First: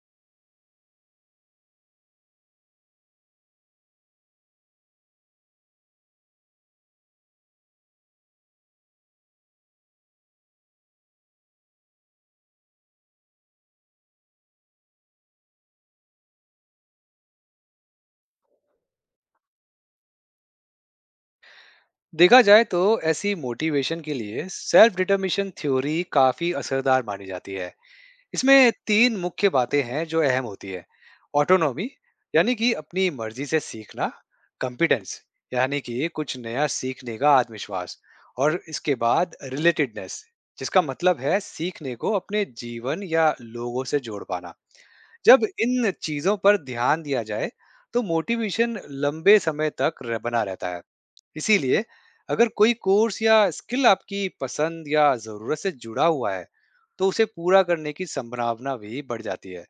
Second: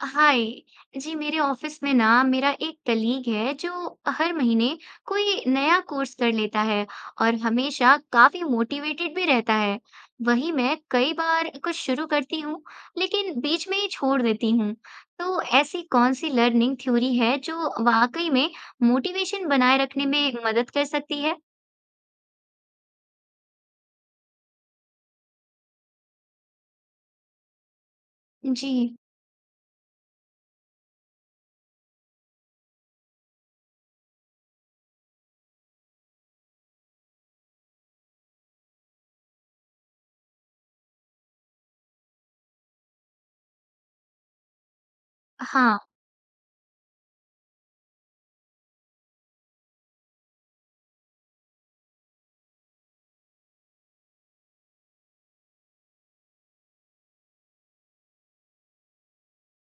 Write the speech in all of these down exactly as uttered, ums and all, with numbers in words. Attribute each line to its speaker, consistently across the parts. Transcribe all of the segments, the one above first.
Speaker 1: हाय जी। मेरे ऑफिस में ना मेरा एक कलीग है जो हर महीने कोई नया कोर्स कर लेता है और हमेशा काफी मोटिवेटेड भी रहता है। वही मैं कई बार कुछ शुरू करती हूँ, लेकिन बीच में ही छोड़ देती हूँ। तो ऐसी कौन सी लर्निंग थ्योरी है जो वाकई में मोटिवेशन बनाए रखने में मदद कर सकती है?
Speaker 2: देखा जाए तो ऐसी मोटिवेशन के लिए सेल्फ डिटर्मिनेशन थ्योरी काफी असरदार मानी जाती है। इसमें
Speaker 1: जी।
Speaker 2: तीन मुख्य बातें हैं जो अहम होती है। ऑटोनॉमी यानी कि अपनी मर्जी से सीखना, कॉम्पिटेंस यानी कि कुछ नया सीखने का आत्मविश्वास, और इसके बाद रिलेटेडनेस, जिसका मतलब है सीखने को अपने जीवन या लोगों से जोड़ पाना। जब
Speaker 1: हाँ।
Speaker 2: इन चीजों पर ध्यान दिया जाए तो मोटिवेशन लंबे समय तक रह- बना रहता है। इसीलिए अगर कोई कोर्स या स्किल आपकी पसंद या जरूरत से जुड़ा हुआ है, तो उसे पूरा करने की संभावना भी बढ़ जाती है।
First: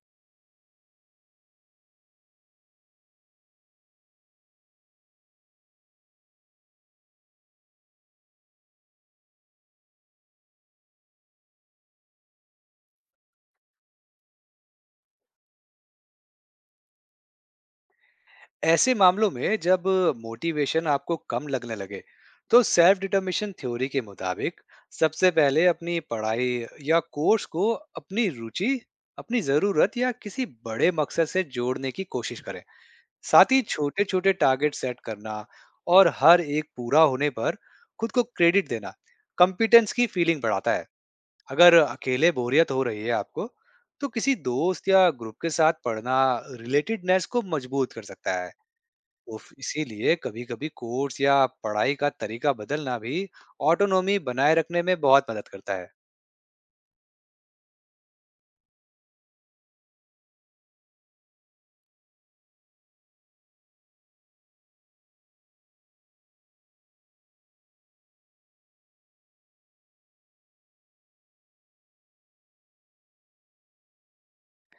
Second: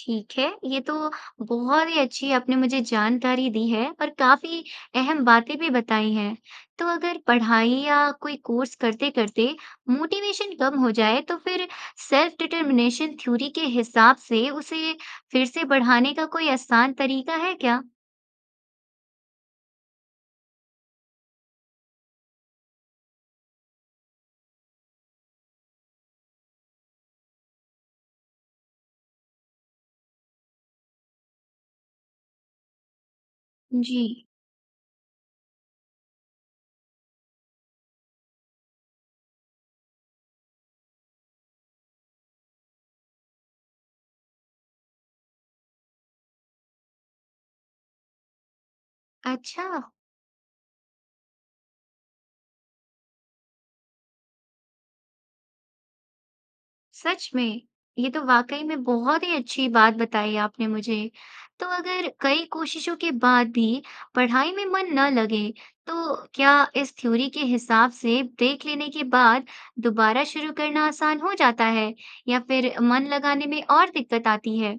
Speaker 1: ठीक है, ये तो बहुत ही अच्छी आपने मुझे जानकारी दी है और काफ़ी अहम बातें भी बताई हैं। तो अगर पढ़ाई या कोई कोर्स करते-करते मोटिवेशन कम हो जाए, तो फिर सेल्फ डिटरमिनेशन थ्योरी के हिसाब से उसे फिर से बढ़ाने का कोई आसान तरीका है क्या?
Speaker 2: ऐसे मामलों में जब मोटिवेशन आपको कम लगने लगे, तो सेल्फ डिटर्मिनेशन थ्योरी के मुताबिक सबसे पहले अपनी पढ़ाई या कोर्स को अपनी रुचि, अपनी जरूरत या किसी बड़े मकसद से जोड़ने की कोशिश करें। साथ ही
Speaker 1: जी।
Speaker 2: छोटे-छोटे टारगेट सेट करना और हर एक पूरा होने पर खुद को क्रेडिट देना कॉम्पिटेंस की फीलिंग बढ़ाता है। अगर अकेले बोरियत हो रही है आपको, तो किसी दोस्त या ग्रुप के साथ पढ़ना रिलेटेडनेस को मजबूत कर सकता है। तो फ-
Speaker 1: अच्छा।
Speaker 2: इसीलिए कभी-कभी कोर्स या पढ़ाई का तरीका बदलना भी ऑटोनॉमी बनाए रखने में बहुत मदद करता है।
Speaker 1: सच में, ये तो वाकई में बहुत ही अच्छी बात बताई आपने मुझे। तो अगर कई कोशिशों के बाद भी पढ़ाई में मन न लगे, तो क्या इस थ्योरी के हिसाब से ब्रेक लेने के बाद दोबारा शुरू करना आसान हो जाता है, या फिर मन लगाने में और दिक्कत आती है?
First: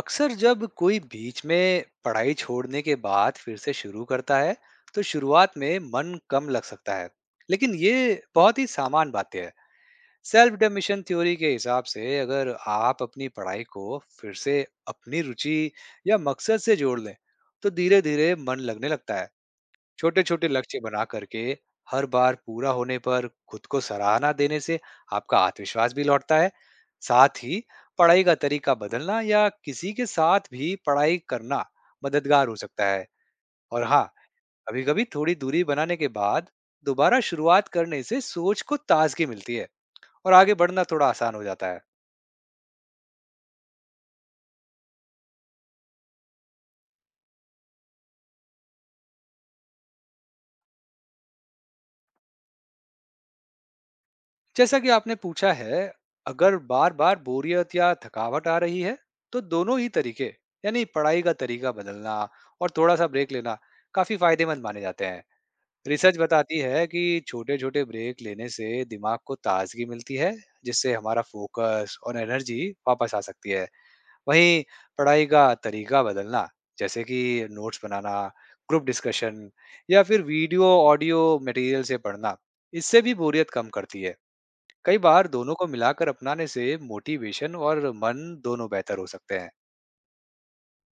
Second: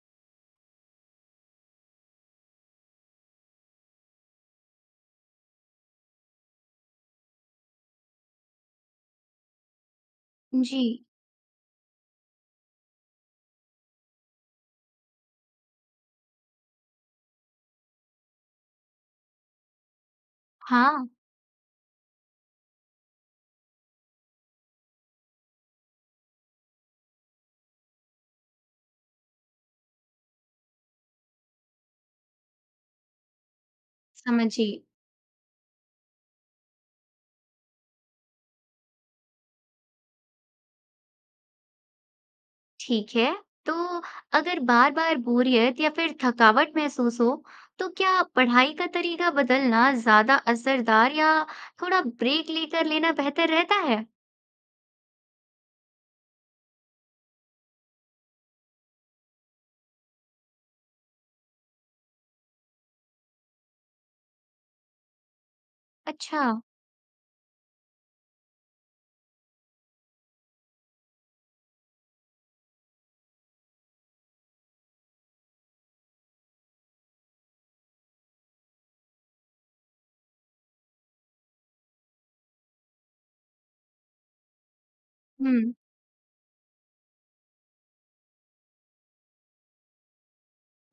Speaker 2: अक्सर जब कोई बीच में पढ़ाई छोड़ने के बाद फिर से शुरू करता है, तो शुरुआत में मन कम लग सकता है। लेकिन ये बहुत ही सामान्य बातें हैं। सेल्फ
Speaker 1: जी।
Speaker 2: डोमिशन थ्योरी के हिसाब से अगर आप अपनी पढ़ाई को फिर से अपनी रुचि या मकसद से जोड़ लें, तो धीरे-धीरे मन लगने लगता है। छोटे-छोटे लक्ष्य बना
Speaker 1: हाँ।
Speaker 2: करके हर बार पूरा होने पर खुद को सराहना देने से आपका आत्मविश्वास भी लौटता है। साथ ही पढ़ाई का तरीका बदलना या किसी के साथ भी पढ़ाई करना मददगार हो सकता है। और हाँ,
Speaker 1: समझिए।
Speaker 2: कभी-कभी थोड़ी दूरी बनाने के बाद दोबारा शुरुआत करने से सोच को ताजगी मिलती है और आगे बढ़ना थोड़ा आसान हो जाता है।
Speaker 1: ठीक है। तो अगर बार बार बोरियत या फिर थकावट महसूस हो, तो क्या पढ़ाई का तरीका बदलना ज्यादा असरदार, या थोड़ा ब्रेक लेकर लेना बेहतर रहता है?
Speaker 2: जैसा कि आपने पूछा है, अगर बार बार बोरियत या थकावट आ रही है, तो दोनों ही तरीके, यानी पढ़ाई का तरीका बदलना और थोड़ा सा ब्रेक लेना, काफी फायदेमंद माने जाते हैं। रिसर्च
Speaker 1: अच्छा।
Speaker 2: बताती है कि छोटे छोटे ब्रेक लेने से दिमाग को ताजगी मिलती है, जिससे हमारा फोकस और एनर्जी वापस आ सकती है। वहीं पढ़ाई का तरीका बदलना, जैसे कि नोट्स बनाना, ग्रुप डिस्कशन, या फिर वीडियो ऑडियो मटेरियल से पढ़ना, इससे भी बोरियत कम करती है। कई बार दोनों को
Speaker 1: हम्म।
Speaker 2: मिलाकर अपनाने से मोटिवेशन और मन दोनों बेहतर हो सकते हैं।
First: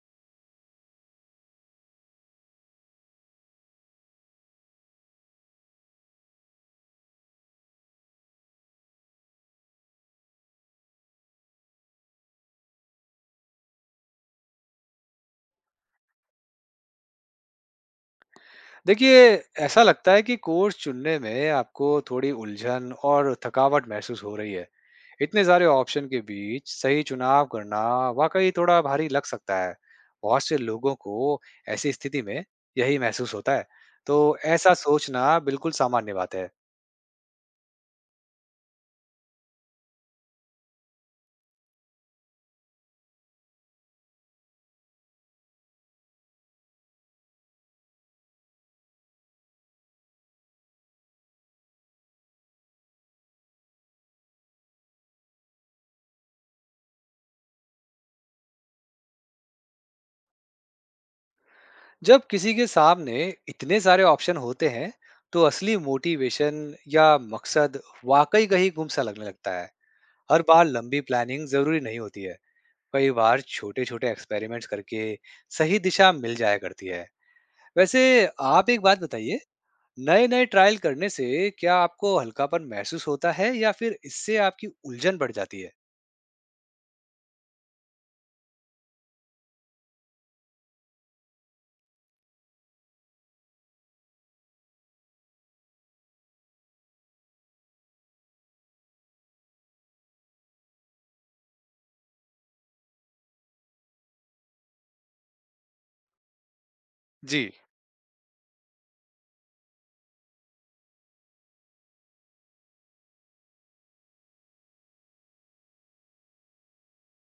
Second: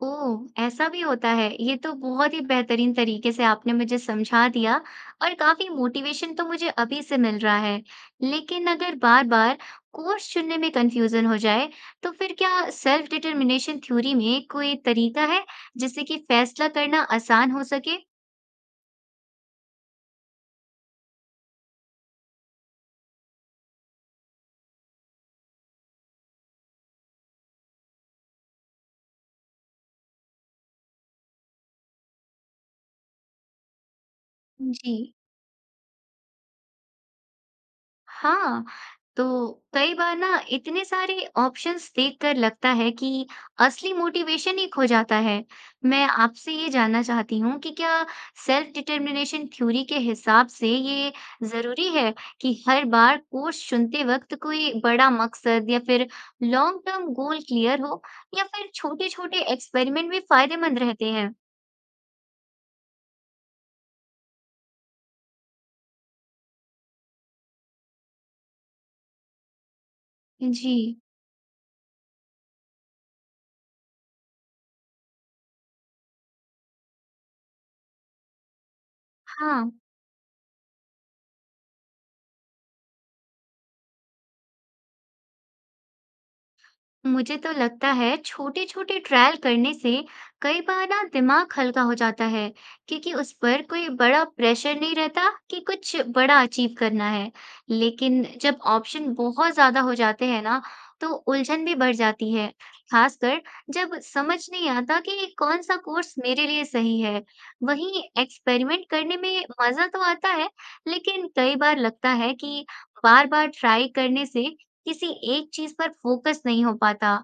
Speaker 1: ओह! ऐसा भी होता है। ये तो बहुत ही बेहतरीन तरीके से आपने मुझे समझा दिया और काफ़ी मोटिवेशन तो मुझे अभी से मिल रहा है। लेकिन अगर बार-बार कोर्स चुनने में कन्फ्यूज़न हो जाए, तो फिर क्या सेल्फ डिटरमिनेशन थ्योरी में कोई तरीका है, जिससे कि फैसला करना आसान हो सके?
Speaker 2: देखिए, ऐसा लगता है कि कोर्स चुनने में आपको थोड़ी उलझन और थकावट महसूस हो रही है। इतने सारे ऑप्शन के बीच सही चुनाव करना वाकई थोड़ा भारी लग सकता है। बहुत से लोगों को ऐसी स्थिति में यही महसूस होता है। तो ऐसा
Speaker 1: जी।
Speaker 2: सोचना बिल्कुल सामान्य बात है।
Speaker 1: हाँ, तो कई बार ना इतने सारे ऑप्शंस देखकर लगता है कि असली मोटिवेशन ही खो जाता है। मैं आपसे ये जानना चाहती हूँ कि क्या सेल्फ डिटर्मिनेशन थ्योरी के हिसाब से ये ज़रूरी है कि हर बार कोर्स चुनते वक्त कोई बड़ा मकसद या फिर लॉन्ग टर्म गोल क्लियर हो, या फिर छोटे-छोटे एक्सपेरिमेंट भी फायदेमंद रहते हैं?
Speaker 2: जब किसी के सामने इतने सारे ऑप्शन होते हैं, तो असली मोटिवेशन या मकसद वाकई कहीं गुम सा लगने लगता है। हर बार
Speaker 1: जी।
Speaker 2: लंबी प्लानिंग जरूरी नहीं होती है। कई बार छोटे छोटे एक्सपेरिमेंट्स करके सही दिशा मिल जाया करती है। वैसे आप एक बात बताइए,
Speaker 1: हाँ।
Speaker 2: नए नए ट्रायल करने से क्या आपको हल्कापन महसूस होता है या फिर इससे आपकी उलझन बढ़ जाती है?
Speaker 1: मुझे तो लगता है छोटे छोटे ट्रायल करने से कई बार ना दिमाग हल्का हो जाता है, क्योंकि उस पर कोई बड़ा प्रेशर नहीं रहता कि कुछ बड़ा अचीव करना है। लेकिन जब ऑप्शन बहुत ज्यादा हो जाते हैं ना, तो उलझन भी बढ़ जाती है, खासकर जब समझ नहीं आता कि कौन सा कोर्स मेरे लिए सही है।
Speaker 2: जी।
Speaker 1: वहीं एक्सपेरिमेंट करने में मजा तो आता है, लेकिन कई बार लगता है कि बार बार ट्राई करने से किसी एक चीज पर फोकस नहीं हो पाता।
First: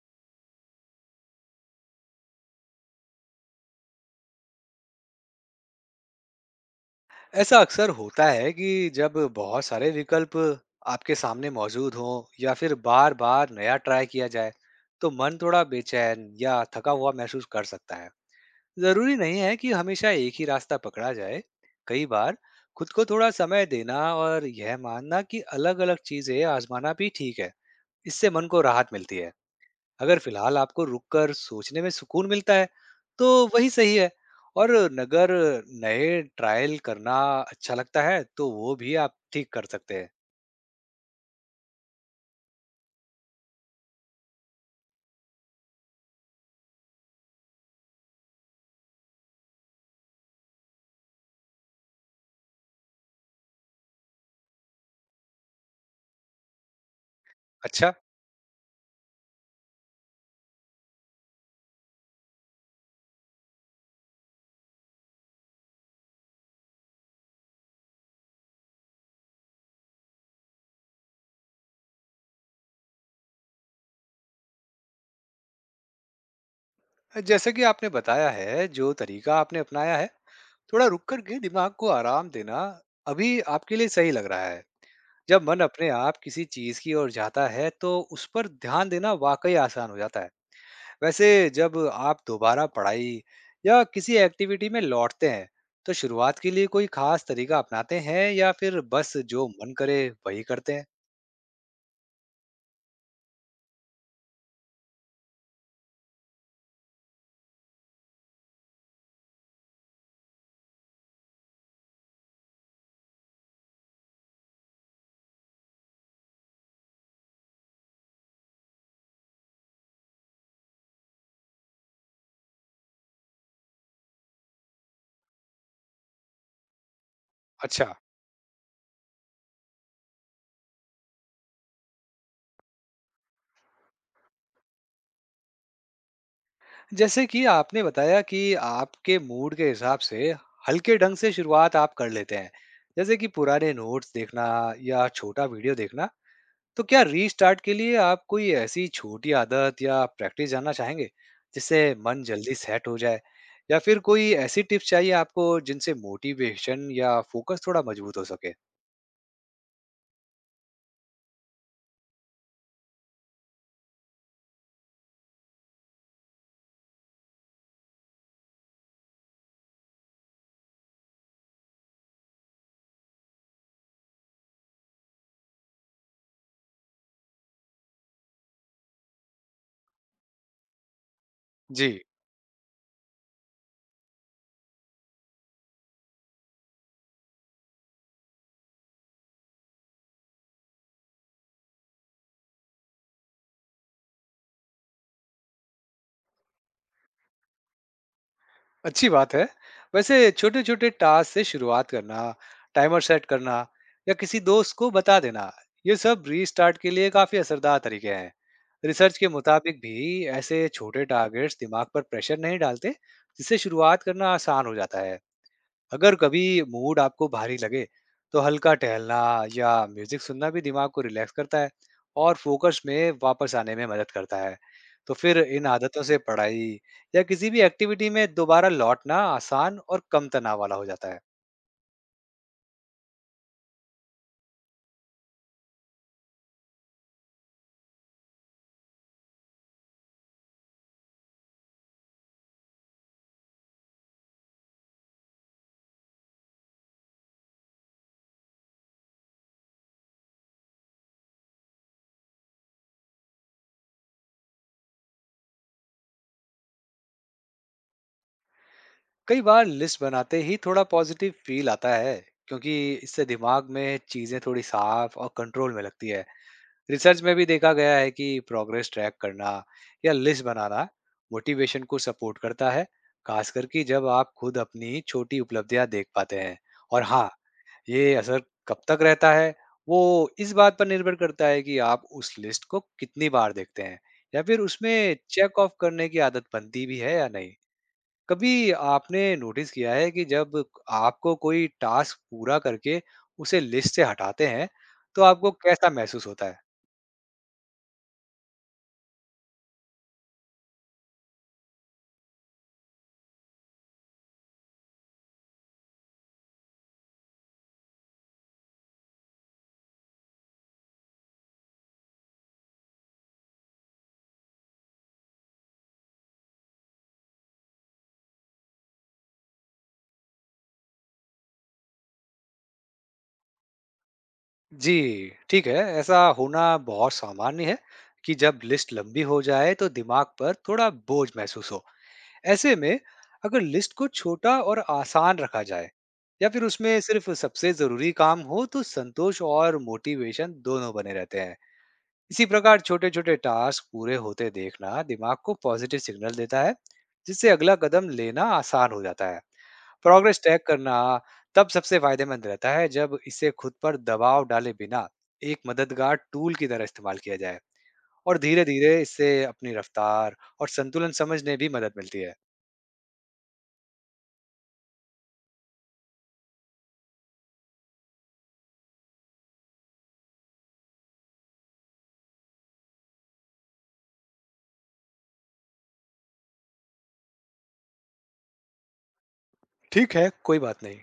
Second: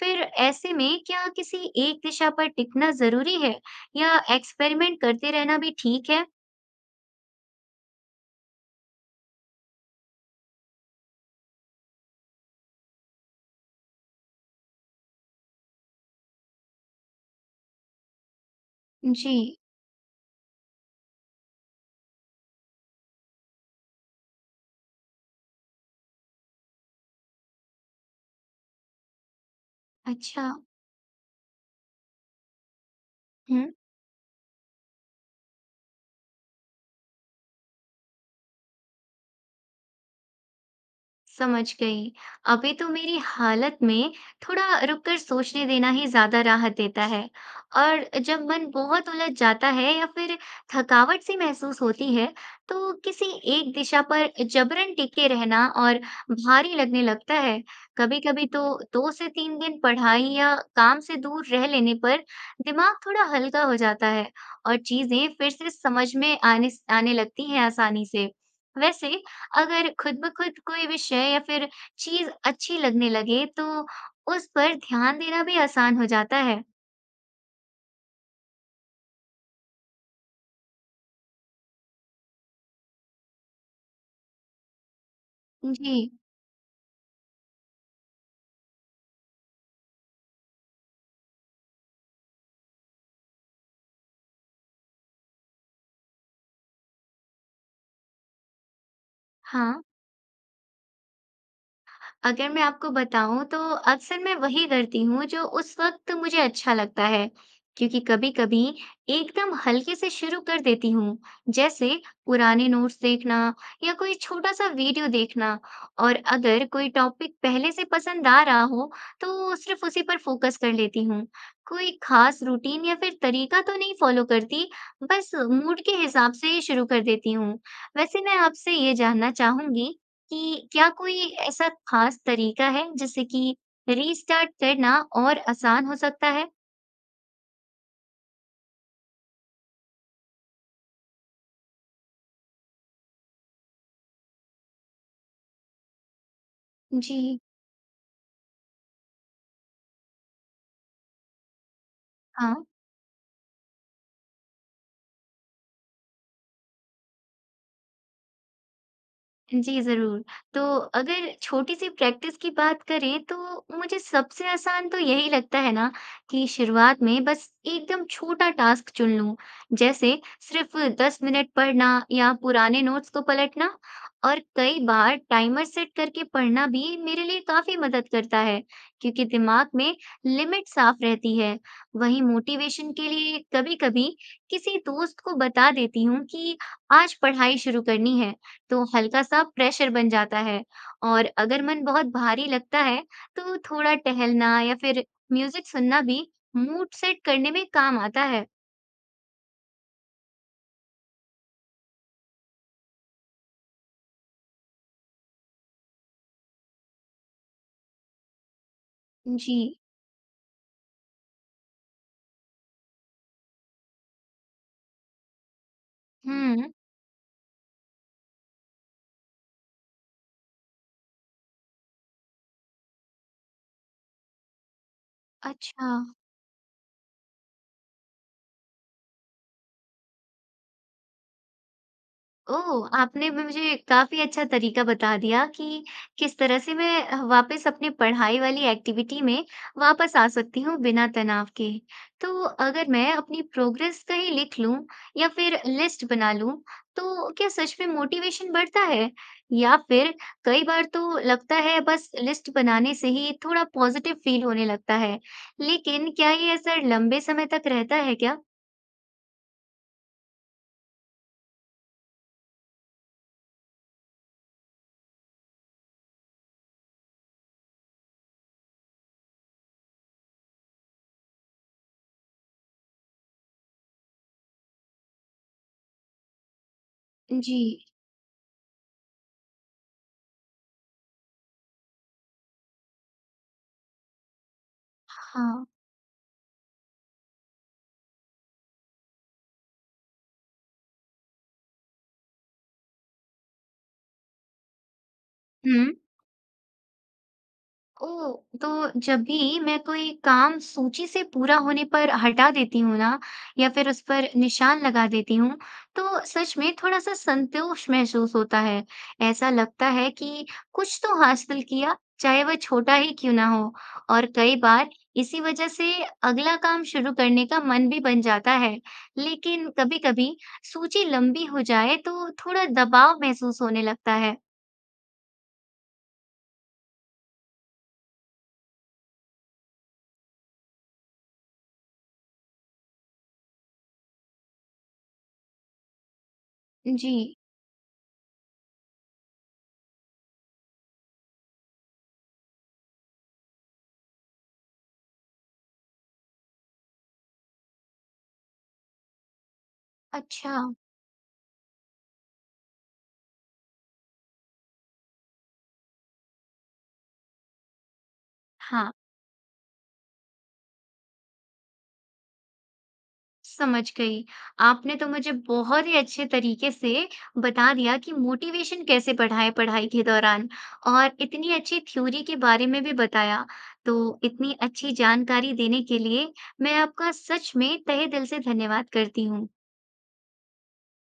Speaker 1: फिर ऐसे में क्या किसी एक दिशा पर टिकना ज़रूरी है, या एक्सपेरिमेंट करते रहना भी ठीक है?
Speaker 2: ऐसा अक्सर होता है कि जब बहुत सारे विकल्प आपके सामने मौजूद हों या फिर बार बार नया ट्राई किया जाए, तो मन थोड़ा बेचैन या थका हुआ महसूस कर सकता है। जरूरी
Speaker 1: जी।
Speaker 2: नहीं है कि हमेशा एक ही रास्ता पकड़ा जाए। कई बार खुद को थोड़ा समय देना और यह मानना कि अलग अलग चीजें आजमाना भी ठीक है, इससे मन को राहत मिलती है। अगर
Speaker 1: अच्छा।
Speaker 2: फिलहाल आपको रुककर सोचने में सुकून मिलता है, तो वही सही है। और अगर नए ट्रायल करना अच्छा लगता है, तो वो भी आप ठीक कर सकते हैं।
Speaker 1: समझ गई। अभी तो मेरी हालत में थोड़ा रुककर सोचने देना ही ज़्यादा राहत देता है, और जब मन बहुत उलझ जाता है या फिर थकावट सी महसूस होती है, तो किसी एक दिशा पर जबरन टिके रहना और भारी लगने लगता है।
Speaker 2: अच्छा।
Speaker 1: कभी-कभी तो दो से तीन दिन पढ़ाई या काम से दूर रह लेने पर दिमाग थोड़ा हल्का हो जाता है और चीज़ें फिर से समझ में आने आने लगती हैं आसानी से। वैसे अगर खुद ब खुद कोई विषय या फिर चीज़ अच्छी लगने लगे, तो उस पर ध्यान देना भी आसान हो जाता है।
Speaker 2: जैसे कि आपने बताया है, जो तरीका आपने अपनाया है, थोड़ा रुक कर के दिमाग को आराम देना, अभी आपके लिए सही लग रहा है। जब मन अपने
Speaker 1: जी।
Speaker 2: आप किसी चीज की ओर जाता है तो उस पर ध्यान देना वाकई आसान हो जाता है। वैसे, जब आप दोबारा पढ़ाई या किसी एक्टिविटी में लौटते हैं, तो शुरुआत के लिए कोई खास तरीका अपनाते हैं या फिर बस जो मन
Speaker 1: हाँ।
Speaker 2: करे वही करते हैं?
Speaker 1: अगर मैं आपको बताऊँ तो अक्सर मैं वही करती हूँ जो उस वक़्त मुझे अच्छा लगता है, क्योंकि कभी-कभी एकदम हल्के से शुरू कर देती हूँ, जैसे पुराने नोट्स देखना या कोई छोटा-सा वीडियो देखना, और अगर कोई टॉपिक पहले से पसंद आ रहा हो, तो सिर्फ़ उसी पर फ़ोकस कर लेती हूँ। कोई ख़ास रूटीन या फिर तरीका तो नहीं फ़ॉलो करती, बस मूड के हिसाब से ही शुरू कर देती हूँ।
Speaker 2: अच्छा।
Speaker 1: वैसे मैं आपसे ये जानना चाहूँगी कि क्या कोई ऐसा खास तरीका है जिससे कि रीस्टार्ट करना और आसान हो सकता है?
Speaker 2: जैसे कि आपने बताया कि आपके मूड के हिसाब से हल्के ढंग से शुरुआत आप कर लेते हैं, जैसे कि पुराने नोट्स देखना या छोटा वीडियो देखना, तो क्या
Speaker 1: जी।
Speaker 2: रीस्टार्ट के लिए आप कोई ऐसी छोटी आदत या प्रैक्टिस जानना चाहेंगे जिससे मन जल्दी
Speaker 1: हाँ।
Speaker 2: सेट हो जाए, या फिर कोई ऐसी टिप्स चाहिए आपको जिनसे मोटिवेशन या फोकस थोड़ा मजबूत हो सके?
Speaker 1: जी, ज़रूर। तो अगर छोटी-सी प्रैक्टिस की बात करें, तो मुझे सबसे आसान तो यही लगता है ना कि शुरुआत में बस एकदम छोटा टास्क चुन लूँ। जैसे सिर्फ़ दस मिनट पढ़ना या पुराने नोट्स को पलटना, और कई बार टाइमर सेट करके पढ़ना भी मेरे लिए काफ़ी मदद करता है, क्योंकि दिमाग में लिमिट साफ़ रहती है।
Speaker 2: जी।
Speaker 1: वहीं मोटिवेशन के लिए कभी-कभी किसी दोस्त को बता देती हूँ कि आज पढ़ाई शुरू करनी है, तो हल्का-सा प्रेशर बन जाता है, और अगर मन बहुत भारी लगता है, तो थोड़ा टहलना या फिर म्यूज़िक सुनना भी मूड सेट करने में काम आता है।
Speaker 2: अच्छी बात है। वैसे छोटे छोटे टास्क से शुरुआत करना, टाइमर सेट करना, या किसी दोस्त को बता देना, ये सब रीस्टार्ट के लिए काफी असरदार तरीके हैं। रिसर्च के
Speaker 1: जी।
Speaker 2: मुताबिक भी ऐसे छोटे टारगेट्स दिमाग पर प्रेशर नहीं डालते, जिससे शुरुआत करना आसान हो जाता है। अगर कभी
Speaker 1: हुँ।
Speaker 2: मूड आपको भारी लगे, तो हल्का टहलना या म्यूजिक सुनना भी दिमाग को रिलैक्स करता है और फोकस में वापस आने में मदद करता है। तो फिर इन
Speaker 1: अच्छा।
Speaker 2: आदतों से पढ़ाई या किसी भी एक्टिविटी में दोबारा लौटना आसान और कम तनाव वाला हो जाता है।
Speaker 1: ओह! आपने भी मुझे काफ़ी अच्छा तरीका बता दिया कि किस तरह से मैं अ, वापस अपनी पढ़ाई वाली एक्टिविटी में वापस आ सकती हूँ बिना तनाव के। तो अगर मैं अपनी प्रोग्रेस कहीं लिख लूँ या फिर लिस्ट बना लूँ, तो क्या सच में मोटिवेशन बढ़ता है? या फिर कई बार तो लगता है बस लिस्ट बनाने से ही थोड़ा पॉजिटिव फील होने लगता है, लेकिन क्या ये असर लंबे समय तक रहता है क्या?
Speaker 2: कई बार लिस्ट बनाते ही थोड़ा पॉजिटिव फील आता है, क्योंकि इससे दिमाग में चीजें थोड़ी साफ और कंट्रोल में लगती है। रिसर्च में भी देखा गया है कि प्रोग्रेस ट्रैक करना या लिस्ट बनाना मोटिवेशन को सपोर्ट करता है, खासकर कि जब आप खुद अपनी छोटी उपलब्धियां देख पाते हैं। और हाँ,
Speaker 1: जी।
Speaker 2: ये असर कब तक रहता है, वो इस बात पर निर्भर करता है कि आप उस लिस्ट को कितनी बार देखते हैं, या फिर उसमें चेक
Speaker 1: हाँ।
Speaker 2: ऑफ करने की आदत बनती भी है या नहीं। कभी आपने नोटिस किया है कि जब आपको कोई टास्क पूरा करके उसे लिस्ट से हटाते हैं, तो आपको
Speaker 1: हुँ।
Speaker 2: कैसा महसूस होता है?
Speaker 1: ओह! तो जब भी मैं कोई काम सूची से पूरा होने पर हटा देती हूँ ना, या फिर उस पर निशान लगा देती हूँ, तो सच में थोड़ा-सा संतोष महसूस होता है। ऐसा लगता है कि कुछ तो हासिल किया, चाहे वह छोटा ही क्यों ना हो। और कई बार इसी वजह से अगला काम शुरू करने का मन भी बन जाता है। लेकिन कभी-कभी सूची लंबी हो जाए तो थोड़ा दबाव महसूस होने लगता है।
Speaker 2: जी, ठीक है। ऐसा होना बहुत सामान्य है कि जब लिस्ट लंबी हो जाए तो दिमाग पर थोड़ा बोझ महसूस हो। ऐसे में अगर लिस्ट को छोटा और आसान रखा जाए, या फिर उसमें
Speaker 1: जी।
Speaker 2: सिर्फ सबसे ज़रूरी काम हो, तो संतोष और मोटिवेशन दोनों बने रहते हैं। इसी प्रकार छोटे छोटे टास्क पूरे होते देखना दिमाग को पॉजिटिव सिग्नल देता है, जिससे अगला कदम लेना आसान हो जाता है। प्रोग्रेस
Speaker 1: अच्छा।
Speaker 2: ट्रैक करना तब सबसे फायदेमंद रहता है जब इसे खुद पर दबाव डाले बिना एक मददगार टूल की तरह इस्तेमाल किया जाए, और धीरे
Speaker 1: हाँ।
Speaker 2: धीरे इससे अपनी रफ्तार और संतुलन समझने भी मदद मिलती है।
Speaker 1: समझ गई। आपने तो मुझे बहुत ही अच्छे तरीके से बता दिया कि मोटिवेशन कैसे बढ़ाएँ पढ़ाई के दौरान, और इतनी अच्छी थ्योरी के बारे में भी बताया। तो इतनी अच्छी जानकारी देने के लिए मैं आपका सच में तहे दिल से धन्यवाद करती हूँ।
Speaker 2: ठीक है, कोई बात नहीं।